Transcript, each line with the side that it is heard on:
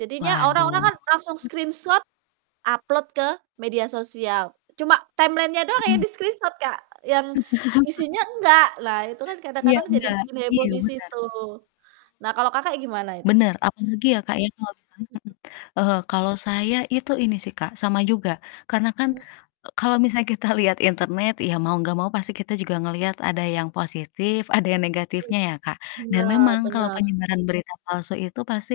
right: Jadinya orang-orang
left: Waduh.
right: kan langsung screenshot upload ke media sosial cuma timeline-nya doang ya
left: Mhm.
right: di screenshot, Kak, yang isinya enggak, nah itu kan
left: Iya
right: kadang-kadang jadi
left: gak,
right: bikin heboh
left: iya
right: di
left: bener.
right: situ. Nah kalau, Kakak, gimana?
left: Bener apalagi ya, Kak, ya kalau misalnya
right: [unintelligible]
left: mhm, heeh, kalau saya itu ini sih, Kak, sama juga karena kan
right: Mmm.
left: e kalau misalnya kita liat internet ya mau gak mau pasti kita juga ngeliat ada yang positif, ada yang negatifnya ya, Kak, dan memang
right: Benar
left: kalau
right: benar.
left: penyebaran berita palsu itu pasti,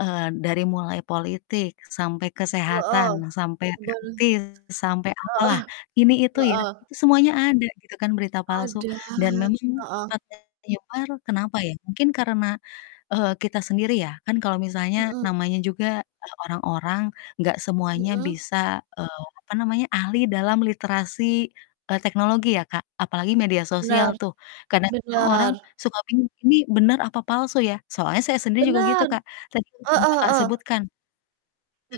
left: eee, dari mulai politik sampai kesehatan
right: Heeh,
left: sampai
right: ben
left: [unintelligible] sampai apalah
right: Heeh
left: ini itu ya,
right: heeh.
left: itu semuanya ada gitu kan berita palsu
right: Ada,
left: dan memang
right: heeh.
left: cepat menyebar kenapa ya mungkin karena, eee, kita sendiri ya kan kalau misalnya
right: Mhm.
left: namanya juga, eee, orang-orang gak semuanya
right: Mhm.
left: bisa, eee, apa namanya, ahli dalam literasi, eee, teknologi ya, Kak, apalagi media sosial
right: Benar,
left: tuh kadang-kadang orang
right: benar.
left: suka bingung ini bener apa palsu ya? Soalnya saya sendiri juga gitu,
right: Bener,
left: Kak, tadi yang sudah,
right: heeh
left: Kakak,
right: heeh.
left: sebutkan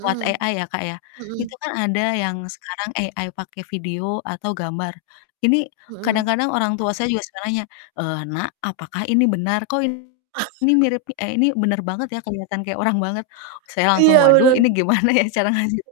left: lewat AI ya, Kak, ya itu
right: mhm.
left: kan ada yang sekarang AI pake video atau gambar, ini
right: Mhm.
left: kadang-kadang orang tua saya juga suka nanya, eee, "Nak apakah ini benar kok ini mirip eh, ini bener banget ya kelihatan kayak orang banget?" Saya langsung
right: Iya
left: waduh ini
right: bener.
left: gimana ya cara ngajarinnya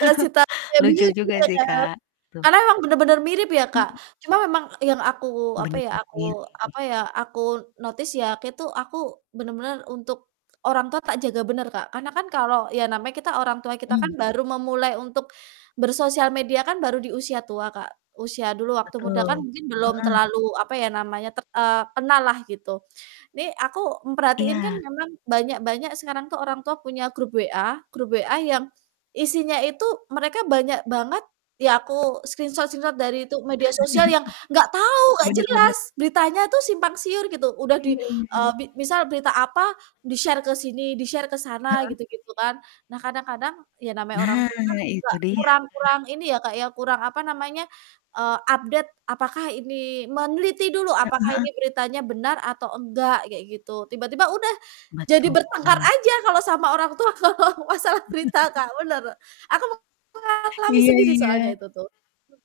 right: Kasih tahu ya
left: lucu
right: bingung
left: juga
right: juga
left: sih,
right: ya,
left: Kak, gitu.
right: karena emang bener-bener mirip ya, Kak,
left: Mmm.
right: cuma memang yang aku, apa ya
left: Bener-bener mirip.
right: aku, apa ya, aku notice ya kek tuh aku bener-bener untuk orang tua tak jaga bener, Kak. Karena kan kalau ya namanya kita orang tua kita kan
left: Hmm.
right: baru memulai untuk bersosial media kan baru di usia tua, Kak, usia dulu waktu muda kan
left: Betul,
right: mungkin belum
left: heeh.
right: terlalu, apa ya namanya, te eee, kenal lah gitu nih aku memperhatiin kan
left: Iya.
right: memang banyak-banyak sekarang tuh orang tua punya grup WA grup WA yang isinya itu mereka banyak banget ya aku screenshot-screenshot dari itu media sosial yang gak tau, gak
left: Bener bener.
right: jelas beritanya tuh simpang siur gitu, udah di,
left: Iya
right: eee,
left: ini.
right: bi misal berita apa di-share ke sini, di-share ke sana
left: Heeh.
right: gitu-gitu kan. Nah kadang-kadang ya namanya orang
left: Nah,
right: tua kan juga
left: itu dia.
right: kurang kurang ini ya, Kak, ya kurang, apa namanya, eee, update apakah ini meneliti dulu
left: Heeh
right: apakah
left: heeh.
right: ini beritanya benar atau enggak kayak gitu, tiba-tiba udah jadi bertengkar
left: Betul.
right: aja kalau sama orang tua kalau masalah berita, Kak, bener, aku mengalami
left: Iya
right: sendiri soalnya
left: iya.
right: itu tuh.